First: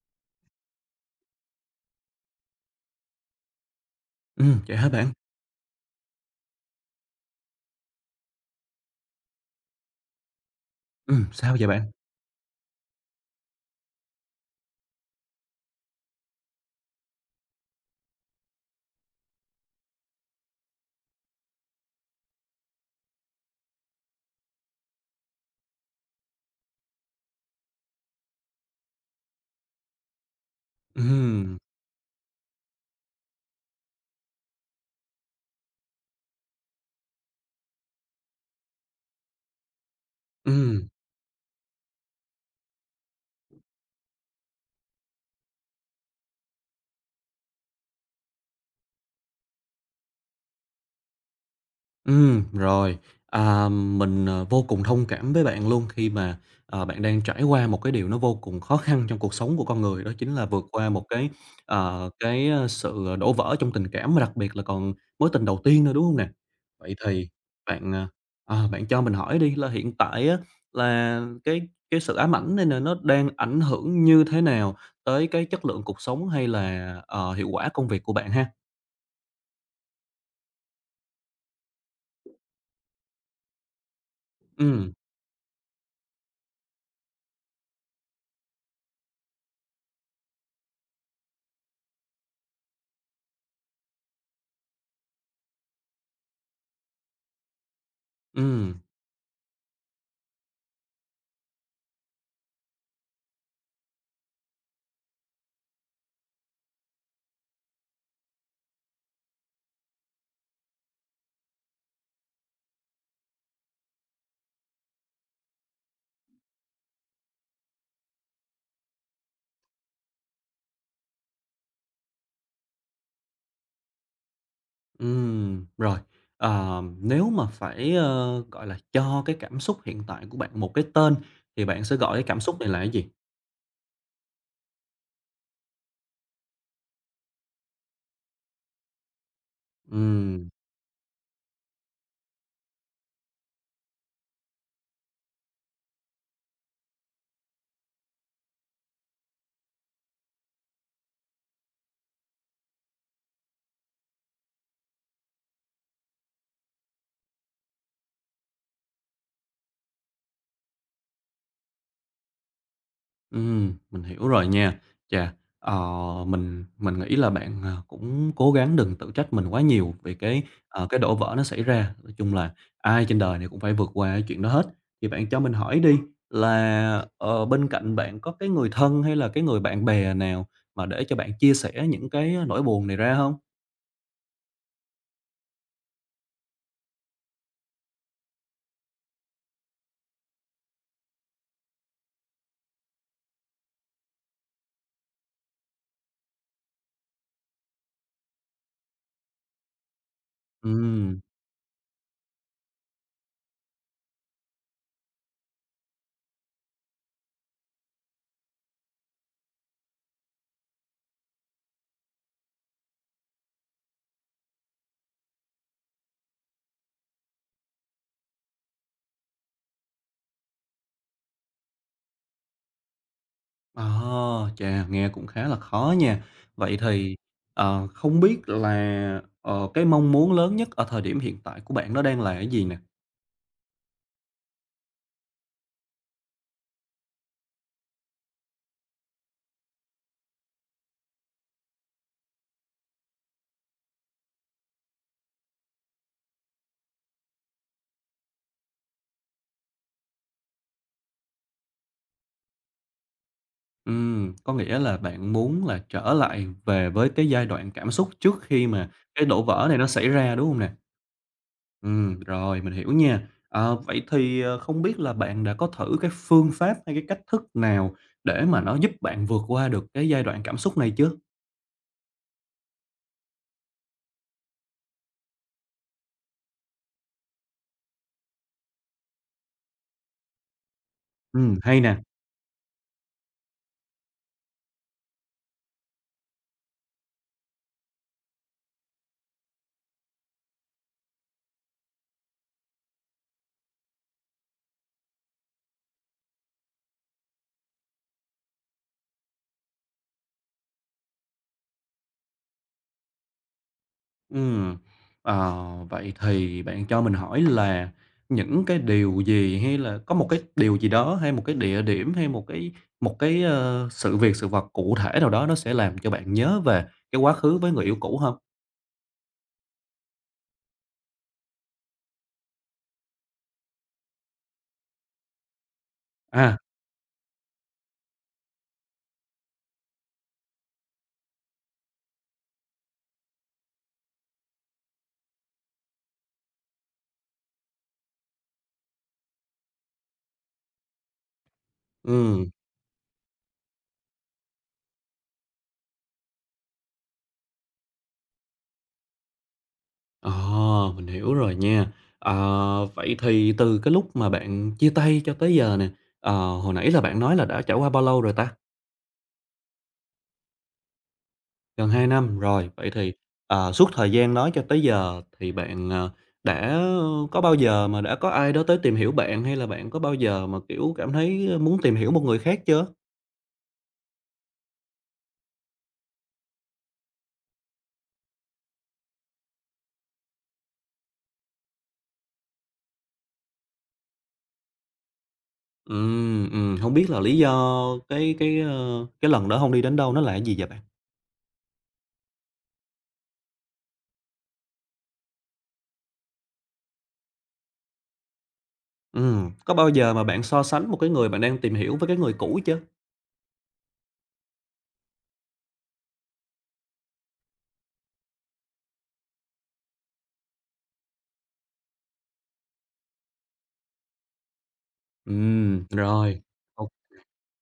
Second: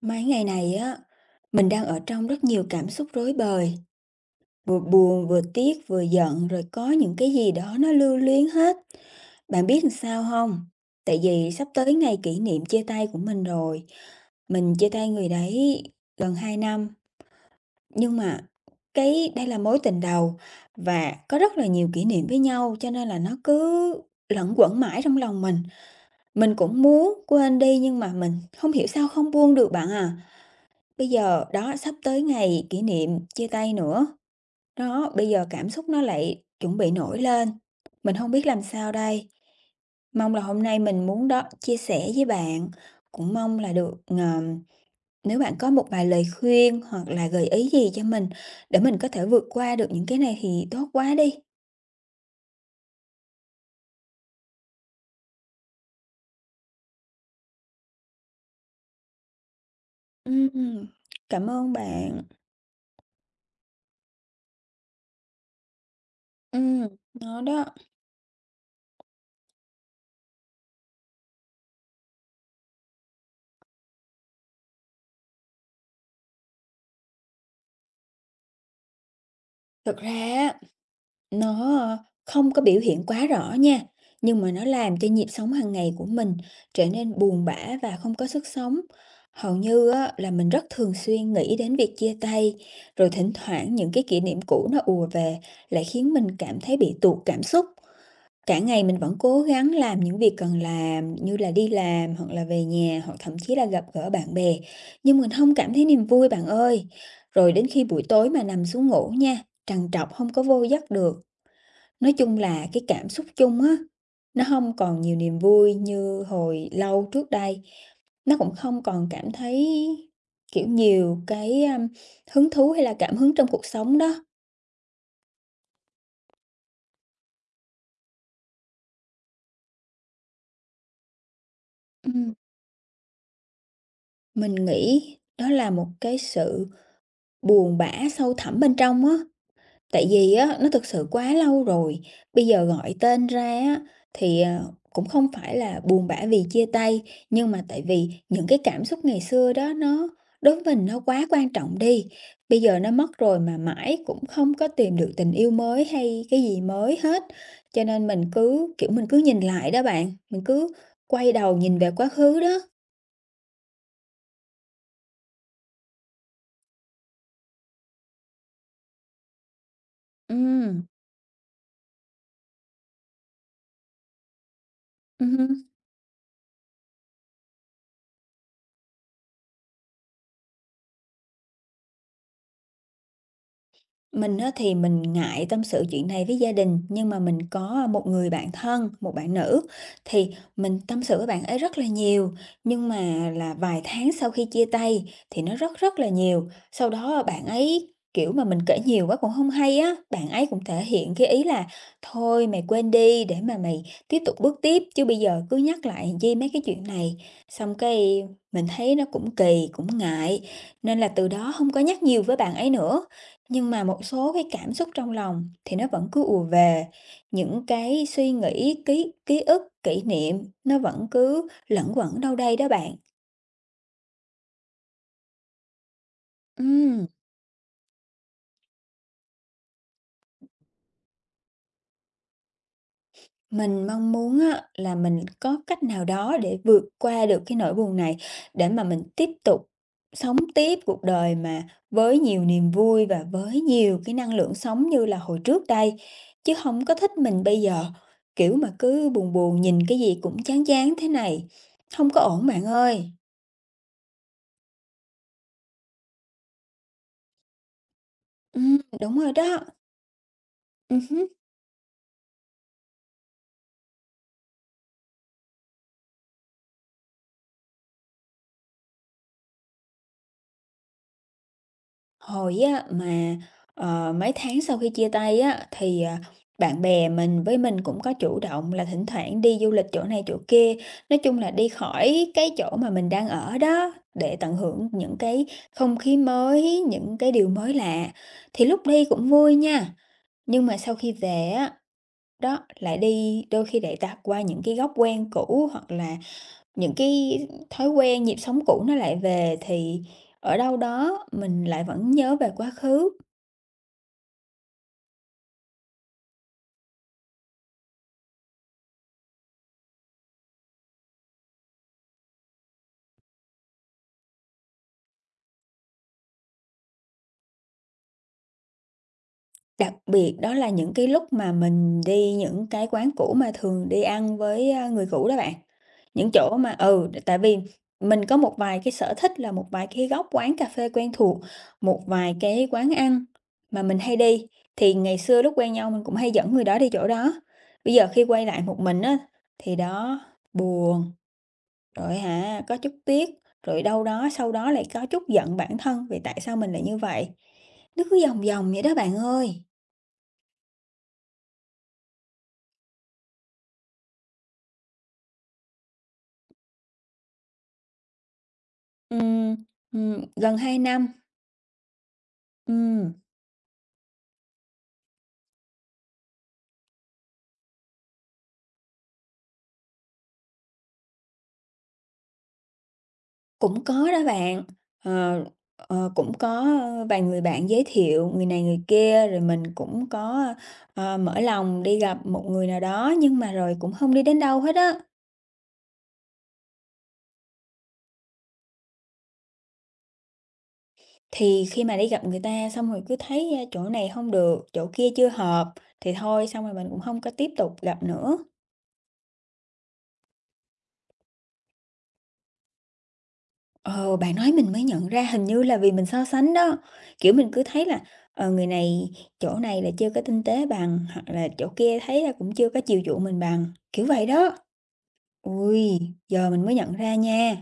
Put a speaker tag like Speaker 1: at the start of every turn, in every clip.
Speaker 1: Mấy ngày này á, mình đang ở trong rất nhiều cảm xúc rối bời,
Speaker 2: Vậy
Speaker 1: vừa
Speaker 2: hả bạn?
Speaker 1: buồn, vừa tiếc, vừa giận, rồi có những cái gì đó nó lưu luyến hết. Bạn biết làm sao không? Tại vì
Speaker 2: Sao vậy
Speaker 1: sắp
Speaker 2: bạn?
Speaker 1: tới ngày kỷ niệm chia tay của mình rồi. Mình chia tay người đấy gần 2 năm, nhưng mà cái đây là mối tình đầu và có rất là nhiều kỷ niệm với nhau cho nên là nó cứ luẩn quẩn mãi trong lòng mình. Mình cũng muốn quên đi nhưng mà mình không hiểu sao không buông được bạn à. Bây giờ
Speaker 2: Ừm,
Speaker 1: đó sắp tới ngày kỷ niệm chia tay nữa, đó, bây giờ cảm xúc nó lại chuẩn bị nổi lên, mình không biết làm sao đây. Mong là hôm nay
Speaker 2: ừm.
Speaker 1: mình muốn đó chia sẻ với bạn, cũng mong là được, nếu bạn có một vài lời khuyên hoặc là gợi ý gì cho mình để mình có thể vượt qua được những cái này thì tốt quá đi.
Speaker 2: Rồi, mình, vô cùng thông cảm với bạn luôn khi mà, bạn đang trải qua một cái điều nó vô cùng khó khăn trong cuộc sống của con người, đó chính là vượt
Speaker 1: Ừm,
Speaker 2: qua một cái,
Speaker 1: cảm ơn
Speaker 2: ờ,
Speaker 1: bạn.
Speaker 2: cái, ơ, sự đổ vỡ trong tình cảm, mà đặc biệt là còn mối tình đầu tiên nữa, đúng không nè?
Speaker 1: Ừm,
Speaker 2: Vậy thì
Speaker 1: nó đó,
Speaker 2: bạn, ờ, bạn cho mình hỏi đi là hiện tại á là cái sự ám ảnh này nè nó đang ảnh hưởng như thế nào tới cái chất lượng cuộc sống hay là, hiệu quả công việc của bạn ha?
Speaker 1: thực ra á. Nó không có biểu hiện quá rõ nha, nhưng mà nó
Speaker 2: Ừ.
Speaker 1: làm cho nhịp sống hàng ngày của mình trở nên buồn bã và không có sức sống. Hầu như á, là mình rất thường xuyên nghĩ đến việc chia tay, rồi thỉnh thoảng những cái kỷ niệm cũ nó ùa về lại khiến mình cảm thấy bị tụt cảm xúc.
Speaker 2: Ừ.
Speaker 1: Cả ngày mình vẫn cố gắng làm những việc cần làm như là đi làm hoặc là về nhà hoặc thậm chí là gặp gỡ bạn bè, nhưng mình không cảm thấy niềm vui bạn ơi. Rồi đến khi buổi tối mà nằm xuống ngủ nha, trằn trọc không có vô giấc được. Nói chung là cái cảm xúc chung á, nó không còn nhiều niềm vui như hồi lâu trước đây, nó cũng không còn cảm thấy, kiểu, nhiều cái, hứng thú hay là cảm hứng trong cuộc sống đó.
Speaker 2: Rồi, nếu mà phải, gọi là, cho cái cảm xúc hiện tại của bạn một cái tên thì bạn sẽ gọi cái
Speaker 1: Ừm,
Speaker 2: cảm xúc này là cái gì?
Speaker 1: mình nghĩ đó là một cái sự buồn bã sâu thẳm bên trong á. Tại vì
Speaker 2: Ừm,
Speaker 1: á, nó thực sự quá lâu rồi, bây giờ gọi tên ra á, thì, cũng không phải là buồn bã vì chia tay, nhưng mà tại vì những cái cảm xúc ngày xưa đó nó đối với mình nó quá quan trọng đi. Bây giờ nó mất rồi mà mãi cũng không có tìm được tình yêu mới hay cái gì mới hết, cho nên mình cứ, kiểu, mình cứ nhìn lại đó bạn, mình cứ quay đầu nhìn về quá khứ đó.
Speaker 2: mình hiểu rồi nha. Chà, ờ, mình nghĩ là bạn, cũng cố gắng đừng tự trách mình quá nhiều vì cái,
Speaker 1: Ừ.
Speaker 2: ờ, cái đổ vỡ nó xảy ra. Nói chung là ai trên đời này cũng phải vượt qua cái chuyện đó hết. Thì bạn cho mình
Speaker 1: Ừ.
Speaker 2: hỏi đi là, bên cạnh bạn có cái người thân hay là cái người bạn bè nào mà để cho bạn chia sẻ những cái nỗi buồn này ra không?
Speaker 1: Mình á thì mình ngại tâm sự chuyện này với gia đình, nhưng mà mình có một người bạn thân, một bạn nữ thì mình tâm sự với bạn ấy rất là nhiều, nhưng mà là vài tháng sau khi chia tay thì nó rất rất là nhiều. Sau đó bạn ấy, kiểu, mà mình kể nhiều quá cũng không hay á, bạn ấy cũng thể hiện
Speaker 2: Ừm,
Speaker 1: cái ý là "Thôi mày quên đi để mà mày tiếp tục bước tiếp, chứ bây giờ cứ nhắc lại làm chi mấy cái chuyện này." Xong cái mình thấy nó cũng kỳ, cũng ngại, nên là từ đó không có nhắc nhiều với bạn ấy nữa. Nhưng mà một số cái cảm xúc trong lòng thì nó vẫn cứ ùa về, những cái suy nghĩ, ký ký ức, kỷ niệm nó vẫn cứ lẩn quẩn đâu đây đó bạn.
Speaker 2: à, chà, nghe cũng khá là khó nha. Vậy thì, không biết là, cái mong muốn lớn nhất ở thời điểm hiện tại của bạn nó đang là cái gì nè?
Speaker 1: Mình mong muốn á, là mình có cách nào đó để vượt qua được cái nỗi buồn này, để mà mình tiếp tục sống tiếp cuộc đời mà với nhiều niềm vui và với nhiều cái năng lượng sống như là hồi trước đây, chứ không có thích mình bây giờ, kiểu mà, cứ buồn buồn nhìn cái gì cũng chán chán thế này, không có ổn bạn ơi.
Speaker 2: Có nghĩa là bạn muốn là trở lại về với cái giai đoạn cảm xúc trước khi mà
Speaker 1: Đúng
Speaker 2: cái
Speaker 1: rồi
Speaker 2: đổ
Speaker 1: đó.
Speaker 2: vỡ này nó xảy ra, đúng không nè?
Speaker 1: Hứm.
Speaker 2: Rồi, mình hiểu nha. Ờ, vậy thì, không biết là bạn đã có thử cái phương pháp hay cái cách thức nào để mà nó giúp bạn vượt qua được cái giai đoạn cảm xúc này chưa?
Speaker 1: Hồi á mà, mấy tháng sau khi chia tay á, thì, bạn bè mình với mình cũng có chủ động là thỉnh thoảng đi du lịch chỗ này chỗ kia, nói chung là đi
Speaker 2: Hay nè.
Speaker 1: khỏi cái chỗ mà mình đang ở đó, để tận hưởng những cái không khí mới, những cái điều mới lạ. Thì lúc đi cũng vui nha, nhưng mà sau khi về á, đó, lại đi đôi khi lại tạt qua những cái góc quen cũ hoặc là những cái thói quen, nhịp sống cũ nó lại về thì ở đâu đó mình lại vẫn nhớ về quá khứ.
Speaker 2: Ừm, ờ, vậy thì bạn cho mình hỏi là những cái điều gì hay là có một cái điều gì đó hay một cái địa điểm hay một cái sự việc, sự vật cụ thể nào đó nó sẽ làm cho bạn nhớ về cái quá khứ với người yêu cũ không?
Speaker 1: Đặc biệt đó là những cái lúc mà mình đi những cái quán cũ mà thường đi ăn với, người cũ đó bạn. Những
Speaker 2: À,
Speaker 1: chỗ mà ừ, tại vì mình có một vài cái sở thích là một vài cái góc quán cà phê quen thuộc, một vài cái quán ăn mà mình hay đi, thì ngày xưa lúc quen nhau mình cũng hay dẫn người đó đi chỗ đó. Bây giờ khi quay lại một mình á, thì đó, buồn. Rồi
Speaker 2: ừm,
Speaker 1: hả, có chút tiếc, rồi đâu đó sau đó lại có chút giận bản thân vì tại sao mình lại như vậy. Nó cứ vòng vòng vậy đó bạn ơi.
Speaker 2: ờ, mình hiểu rồi nha. Ờ, vậy thì từ cái lúc mà bạn chia tay cho tới giờ nè, hồi nãy là bạn nói là đã trải qua bao lâu rồi ta?
Speaker 1: Ừm, gần 2 năm.
Speaker 2: Gần 2 năm, rồi, vậy thì,
Speaker 1: Ừm,
Speaker 2: suốt thời gian đó cho tới giờ thì bạn, đã có bao giờ mà đã có ai đó tới tìm hiểu bạn, hay là bạn có bao giờ mà, kiểu, cảm thấy muốn tìm hiểu một người khác chưa?
Speaker 1: cũng có đó bạn. Ờ, cũng có vài người bạn giới thiệu người này người kia rồi mình cũng có mở lòng đi gặp một người nào đó nhưng mà rồi cũng không đi đến đâu hết á.
Speaker 2: Hông biết là lý do cái lần đó không đi đến đâu, nó là cái gì vậy bạn?
Speaker 1: Thì khi mà đi gặp người ta xong rồi cứ thấy chỗ này không được, chỗ kia chưa hợp thì thôi xong rồi mình cũng không có tiếp tục gặp nữa.
Speaker 2: Có bao giờ mà bạn so sánh một cái người bạn đang tìm hiểu với cái người cũ chưa?
Speaker 1: Ờ, bạn nói mình mới nhận ra hình như là vì mình so sánh đó. Kiểu, mình cứ thấy là, người này chỗ này là chưa có tinh tế bằng, hoặc là chỗ kia thấy là cũng chưa có chiều chuộng mình bằng, kiểu vậy đó. Ui,
Speaker 2: Rồi.
Speaker 1: giờ mình mới
Speaker 2: Ok.
Speaker 1: nhận ra nha.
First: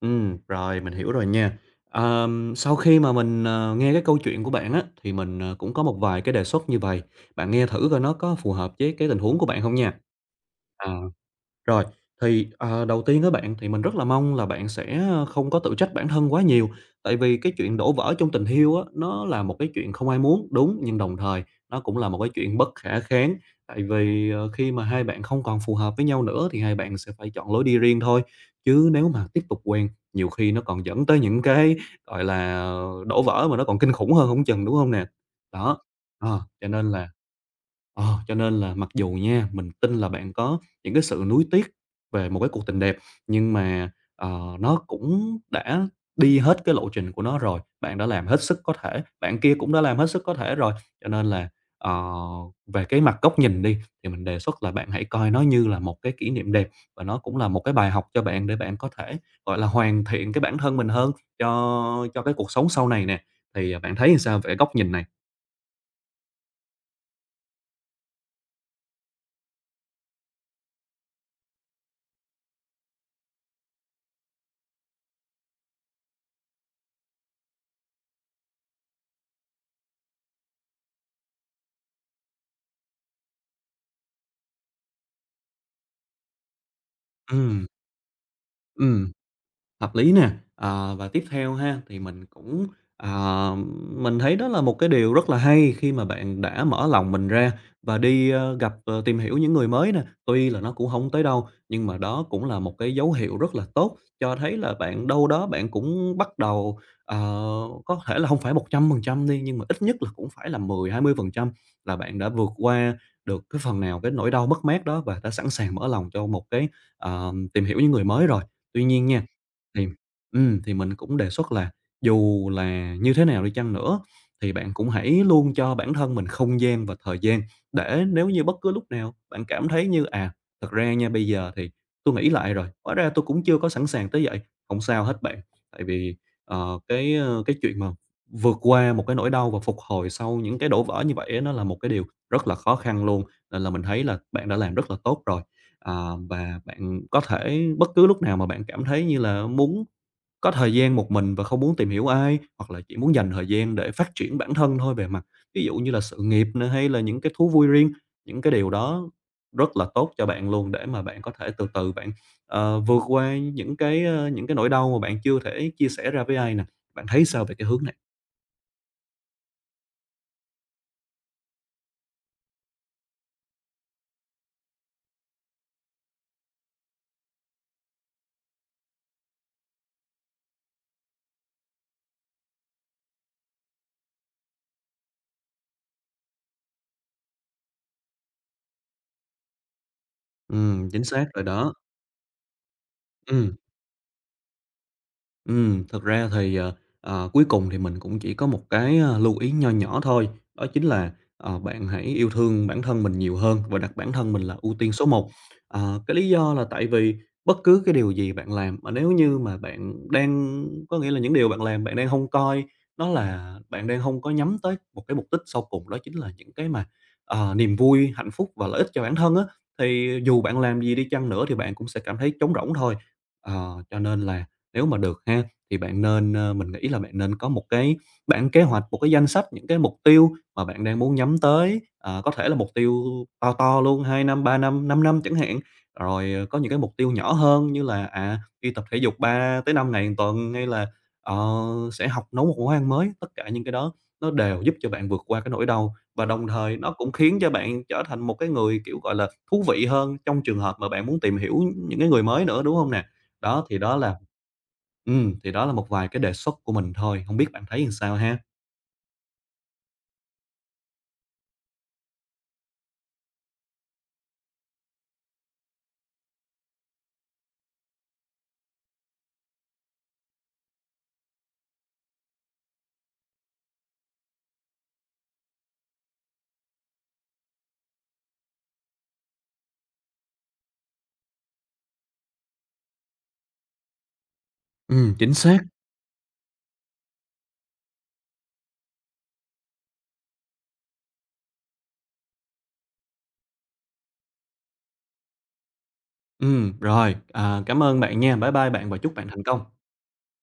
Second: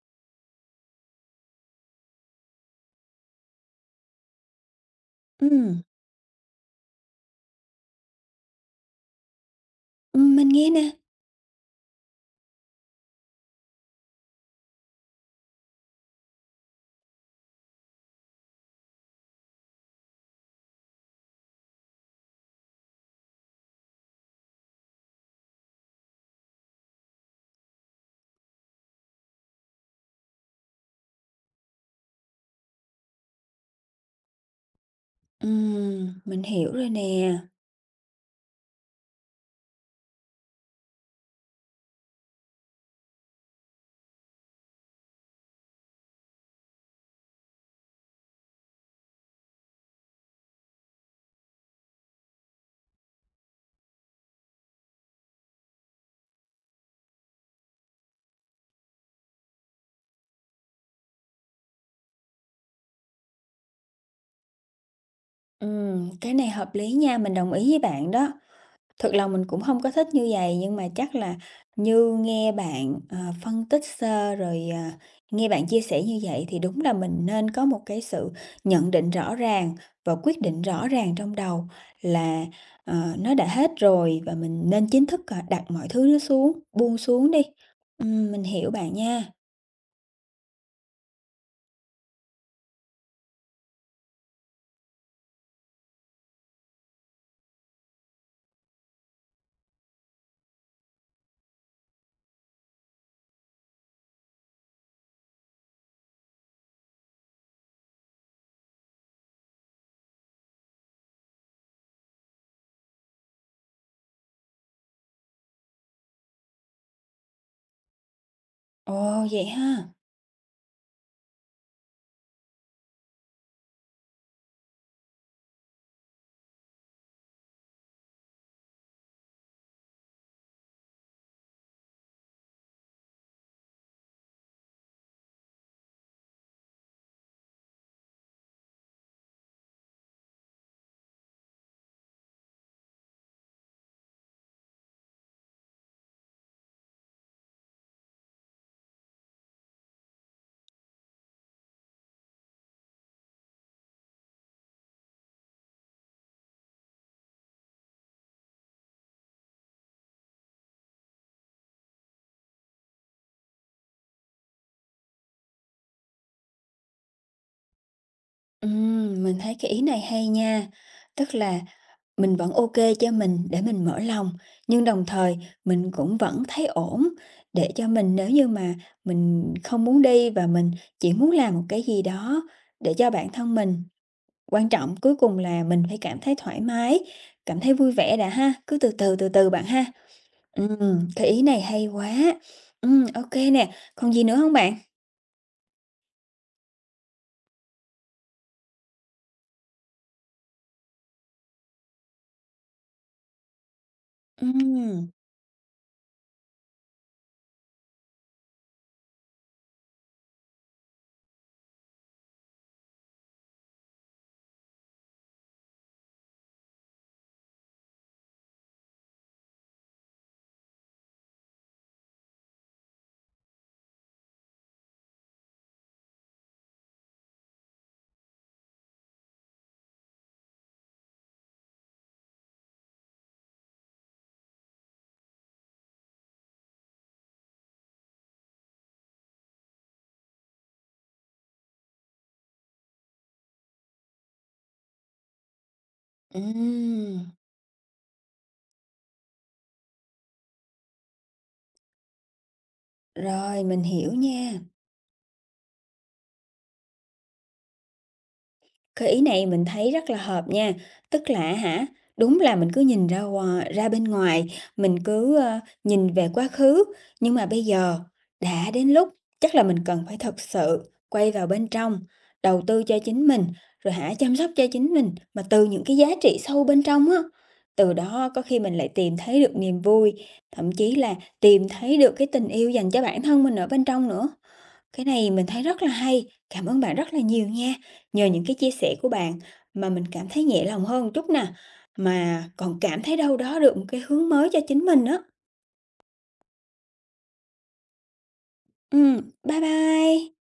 Speaker 2: Rồi, mình hiểu rồi nha. Sau khi mà mình, nghe cái câu chuyện của bạn á, thì mình, cũng có
Speaker 1: Ừm,
Speaker 2: một vài cái đề xuất như vậy. Bạn nghe thử coi nó có phù hợp với cái tình huống của bạn không nha.
Speaker 1: mình nghe
Speaker 2: À.
Speaker 1: nè.
Speaker 2: Rồi, thì, đầu tiên các bạn, thì mình rất là mong là bạn sẽ, không có tự trách bản thân quá nhiều, tại vì cái chuyện đổ vỡ trong tình yêu á, nó là một cái chuyện không ai muốn, đúng, nhưng đồng thời nó cũng là một cái chuyện bất khả kháng, tại vì, khi mà hai bạn không còn phù hợp với nhau nữa thì hai bạn sẽ phải chọn lối đi riêng thôi. Chứ nếu mà tiếp tục quen, nhiều khi nó còn dẫn tới những cái, gọi là, đổ vỡ mà nó còn kinh khủng hơn không chừng, đúng không nè? Đó, ờ,
Speaker 1: Mình
Speaker 2: cho
Speaker 1: hiểu rồi
Speaker 2: nên là
Speaker 1: nè.
Speaker 2: Ờ, cho nên là mặc dù nha, mình tin là bạn có những cái sự nuối tiếc về một cái cuộc tình đẹp, nhưng mà, nó cũng đã đi hết cái lộ trình của nó rồi, bạn đã làm hết sức có thể, bạn kia cũng đã làm hết sức có thể rồi. Cho nên là, ờ, về cái mặt góc nhìn đi, thì mình đề xuất là bạn hãy coi nó như là một cái kỷ niệm đẹp và nó cũng là một cái bài học cho bạn để bạn có thể, gọi là, hoàn thiện cái bản thân mình hơn cho cái cuộc sống sau này nè. Thì, bạn thấy sao về góc nhìn này?
Speaker 1: Cái này hợp lý nha, mình đồng ý với bạn đó. Thật lòng mình cũng không có thích như vậy nhưng mà chắc là như nghe bạn, phân tích sơ rồi, nghe bạn chia sẻ như vậy thì đúng là mình nên có một cái sự nhận định rõ ràng và quyết định rõ ràng trong đầu là, nó đã hết rồi và mình nên chính thức, đặt mọi thứ nó xuống, buông xuống đi.
Speaker 2: Ừm.
Speaker 1: Mình hiểu bạn
Speaker 2: Ừm.
Speaker 1: nha.
Speaker 2: Hợp lý nè. Và tiếp theo ha, thì ờ, mình thấy đó là một cái điều rất là hay khi mà bạn đã mở lòng mình ra và đi, gặp, tìm hiểu những người mới nè. Tuy là nó cũng không tới đâu, nhưng mà đó cũng là một cái dấu hiệu rất là tốt, cho thấy là bạn đâu đó bạn cũng bắt đầu, ờ, có thể là không phải 100% đi, nhưng mà ít nhất là cũng phải là 10-20% là bạn đã vượt qua được cái phần nào cái nỗi đau mất mát đó và đã sẵn sàng mở lòng cho một cái, tìm hiểu những người mới rồi. Tuy nhiên nha,
Speaker 1: Ồ, vậy
Speaker 2: thì
Speaker 1: ha?
Speaker 2: mình cũng đề xuất là dù là như thế nào đi chăng nữa thì bạn cũng hãy luôn cho bản thân mình không gian và thời gian để nếu như bất cứ lúc nào bạn cảm thấy như, "Thật ra nha, bây giờ thì tôi nghĩ lại rồi, hóa ra tôi cũng chưa có sẵn sàng tới vậy." Không sao hết bạn, tại vì, cái chuyện mà vượt qua một cái nỗi đau và phục hồi sau những cái đổ vỡ như vậy á, nó là một cái điều rất là khó khăn luôn, nên là mình thấy là bạn đã làm rất là tốt rồi. Ờ, và bạn có thể bất cứ lúc nào mà bạn cảm thấy như là muốn có thời gian một mình và không muốn tìm hiểu ai, hoặc là chỉ muốn dành thời gian để phát triển bản thân thôi về mặt ví dụ như là sự nghiệp nè, hay là những cái thú vui riêng, những cái điều đó rất là tốt cho bạn luôn để mà bạn có thể từ từ bạn, vượt qua những cái nỗi đau mà bạn chưa thể chia sẻ ra với ai nè. Bạn thấy sao về cái hướng này?
Speaker 1: Mình thấy cái ý này hay nha, tức là mình vẫn ok cho mình để mình mở lòng, nhưng đồng thời mình cũng vẫn thấy ổn, để cho mình nếu như mà mình không muốn đi và mình chỉ muốn làm một cái gì đó để cho bản thân mình. Quan trọng cuối cùng là mình phải cảm thấy thoải mái, cảm thấy vui vẻ đã ha, cứ từ từ, từ từ bạn ha.
Speaker 2: Chính xác
Speaker 1: Cái ý
Speaker 2: rồi
Speaker 1: này
Speaker 2: đó.
Speaker 1: hay quá. Ô
Speaker 2: Ừm.
Speaker 1: nè, còn gì nữa không bạn?
Speaker 2: Thật ra thì, cuối cùng thì mình cũng chỉ có một cái, lưu ý nho nhỏ thôi, đó chính là, bạn hãy yêu thương bản thân mình nhiều hơn và đặt bản thân mình là ưu tiên số
Speaker 1: Ừm,
Speaker 2: một. Cái lý do là tại vì bất cứ cái điều gì bạn làm mà nếu như mà bạn đang có nghĩa là những điều bạn làm bạn đang không coi nó là bạn đang không có nhắm tới một cái mục đích sau cùng, đó chính là những cái mà, niềm vui, hạnh phúc và lợi ích cho bản thân á, thì dù bạn làm gì đi chăng nữa thì bạn cũng sẽ cảm thấy trống rỗng thôi. Cho nên là nếu mà được ha, thì bạn nên, ơ mình nghĩ là bạn nên có một cái bảng kế hoạch, một cái danh sách những cái mục tiêu mà bạn đang muốn nhắm tới, có thể là mục tiêu to to luôn, 2 năm, 3 năm, 5 năm chẳng hạn. Rồi, có những cái mục tiêu nhỏ hơn như là, đi tập thể dục 3 tới 5 ngày một tuần, hay là, ờ, sẽ học nấu một món ăn mới. Tất cả những cái đó nó đều giúp cho bạn vượt qua cái nỗi đau và đồng thời nó cũng
Speaker 1: ừm,
Speaker 2: khiến cho bạn trở thành một cái người, kiểu, gọi là, thú vị hơn trong trường hợp mà bạn muốn tìm hiểu những cái người mới nữa, đúng không nè? Đó,
Speaker 1: rồi, mình hiểu nha.
Speaker 2: Thì đó là một vài cái đề xuất của mình thôi, hông biết bạn thấy làm sao ha?
Speaker 1: Cái ý này mình thấy rất là hợp nha, tức là hả, đúng là mình cứ nhìn ra ngoài ra bên ngoài, mình cứ, nhìn về quá khứ, nhưng mà bây giờ đã đến lúc chắc là mình cần phải thật sự quay vào bên trong, đầu tư cho chính mình, rồi hả, chăm sóc cho chính mình, mà từ những cái giá trị sâu bên trong á. Từ đó có khi mình lại tìm thấy được niềm vui, thậm chí là tìm thấy được cái tình yêu dành cho bản thân mình ở bên trong nữa. Cái này
Speaker 2: Chính
Speaker 1: mình
Speaker 2: xác.
Speaker 1: thấy rất là hay, cảm ơn bạn rất là nhiều nha. Nhờ những cái chia sẻ của bạn mà mình cảm thấy nhẹ lòng hơn một chút nè, mà còn cảm thấy đâu đó được một cái hướng mới cho chính mình đó.
Speaker 2: Rồi, cảm ơn bạn nha. Bye bye bạn và
Speaker 1: Ừ,
Speaker 2: chúc bạn thành
Speaker 1: bye
Speaker 2: công.
Speaker 1: bye.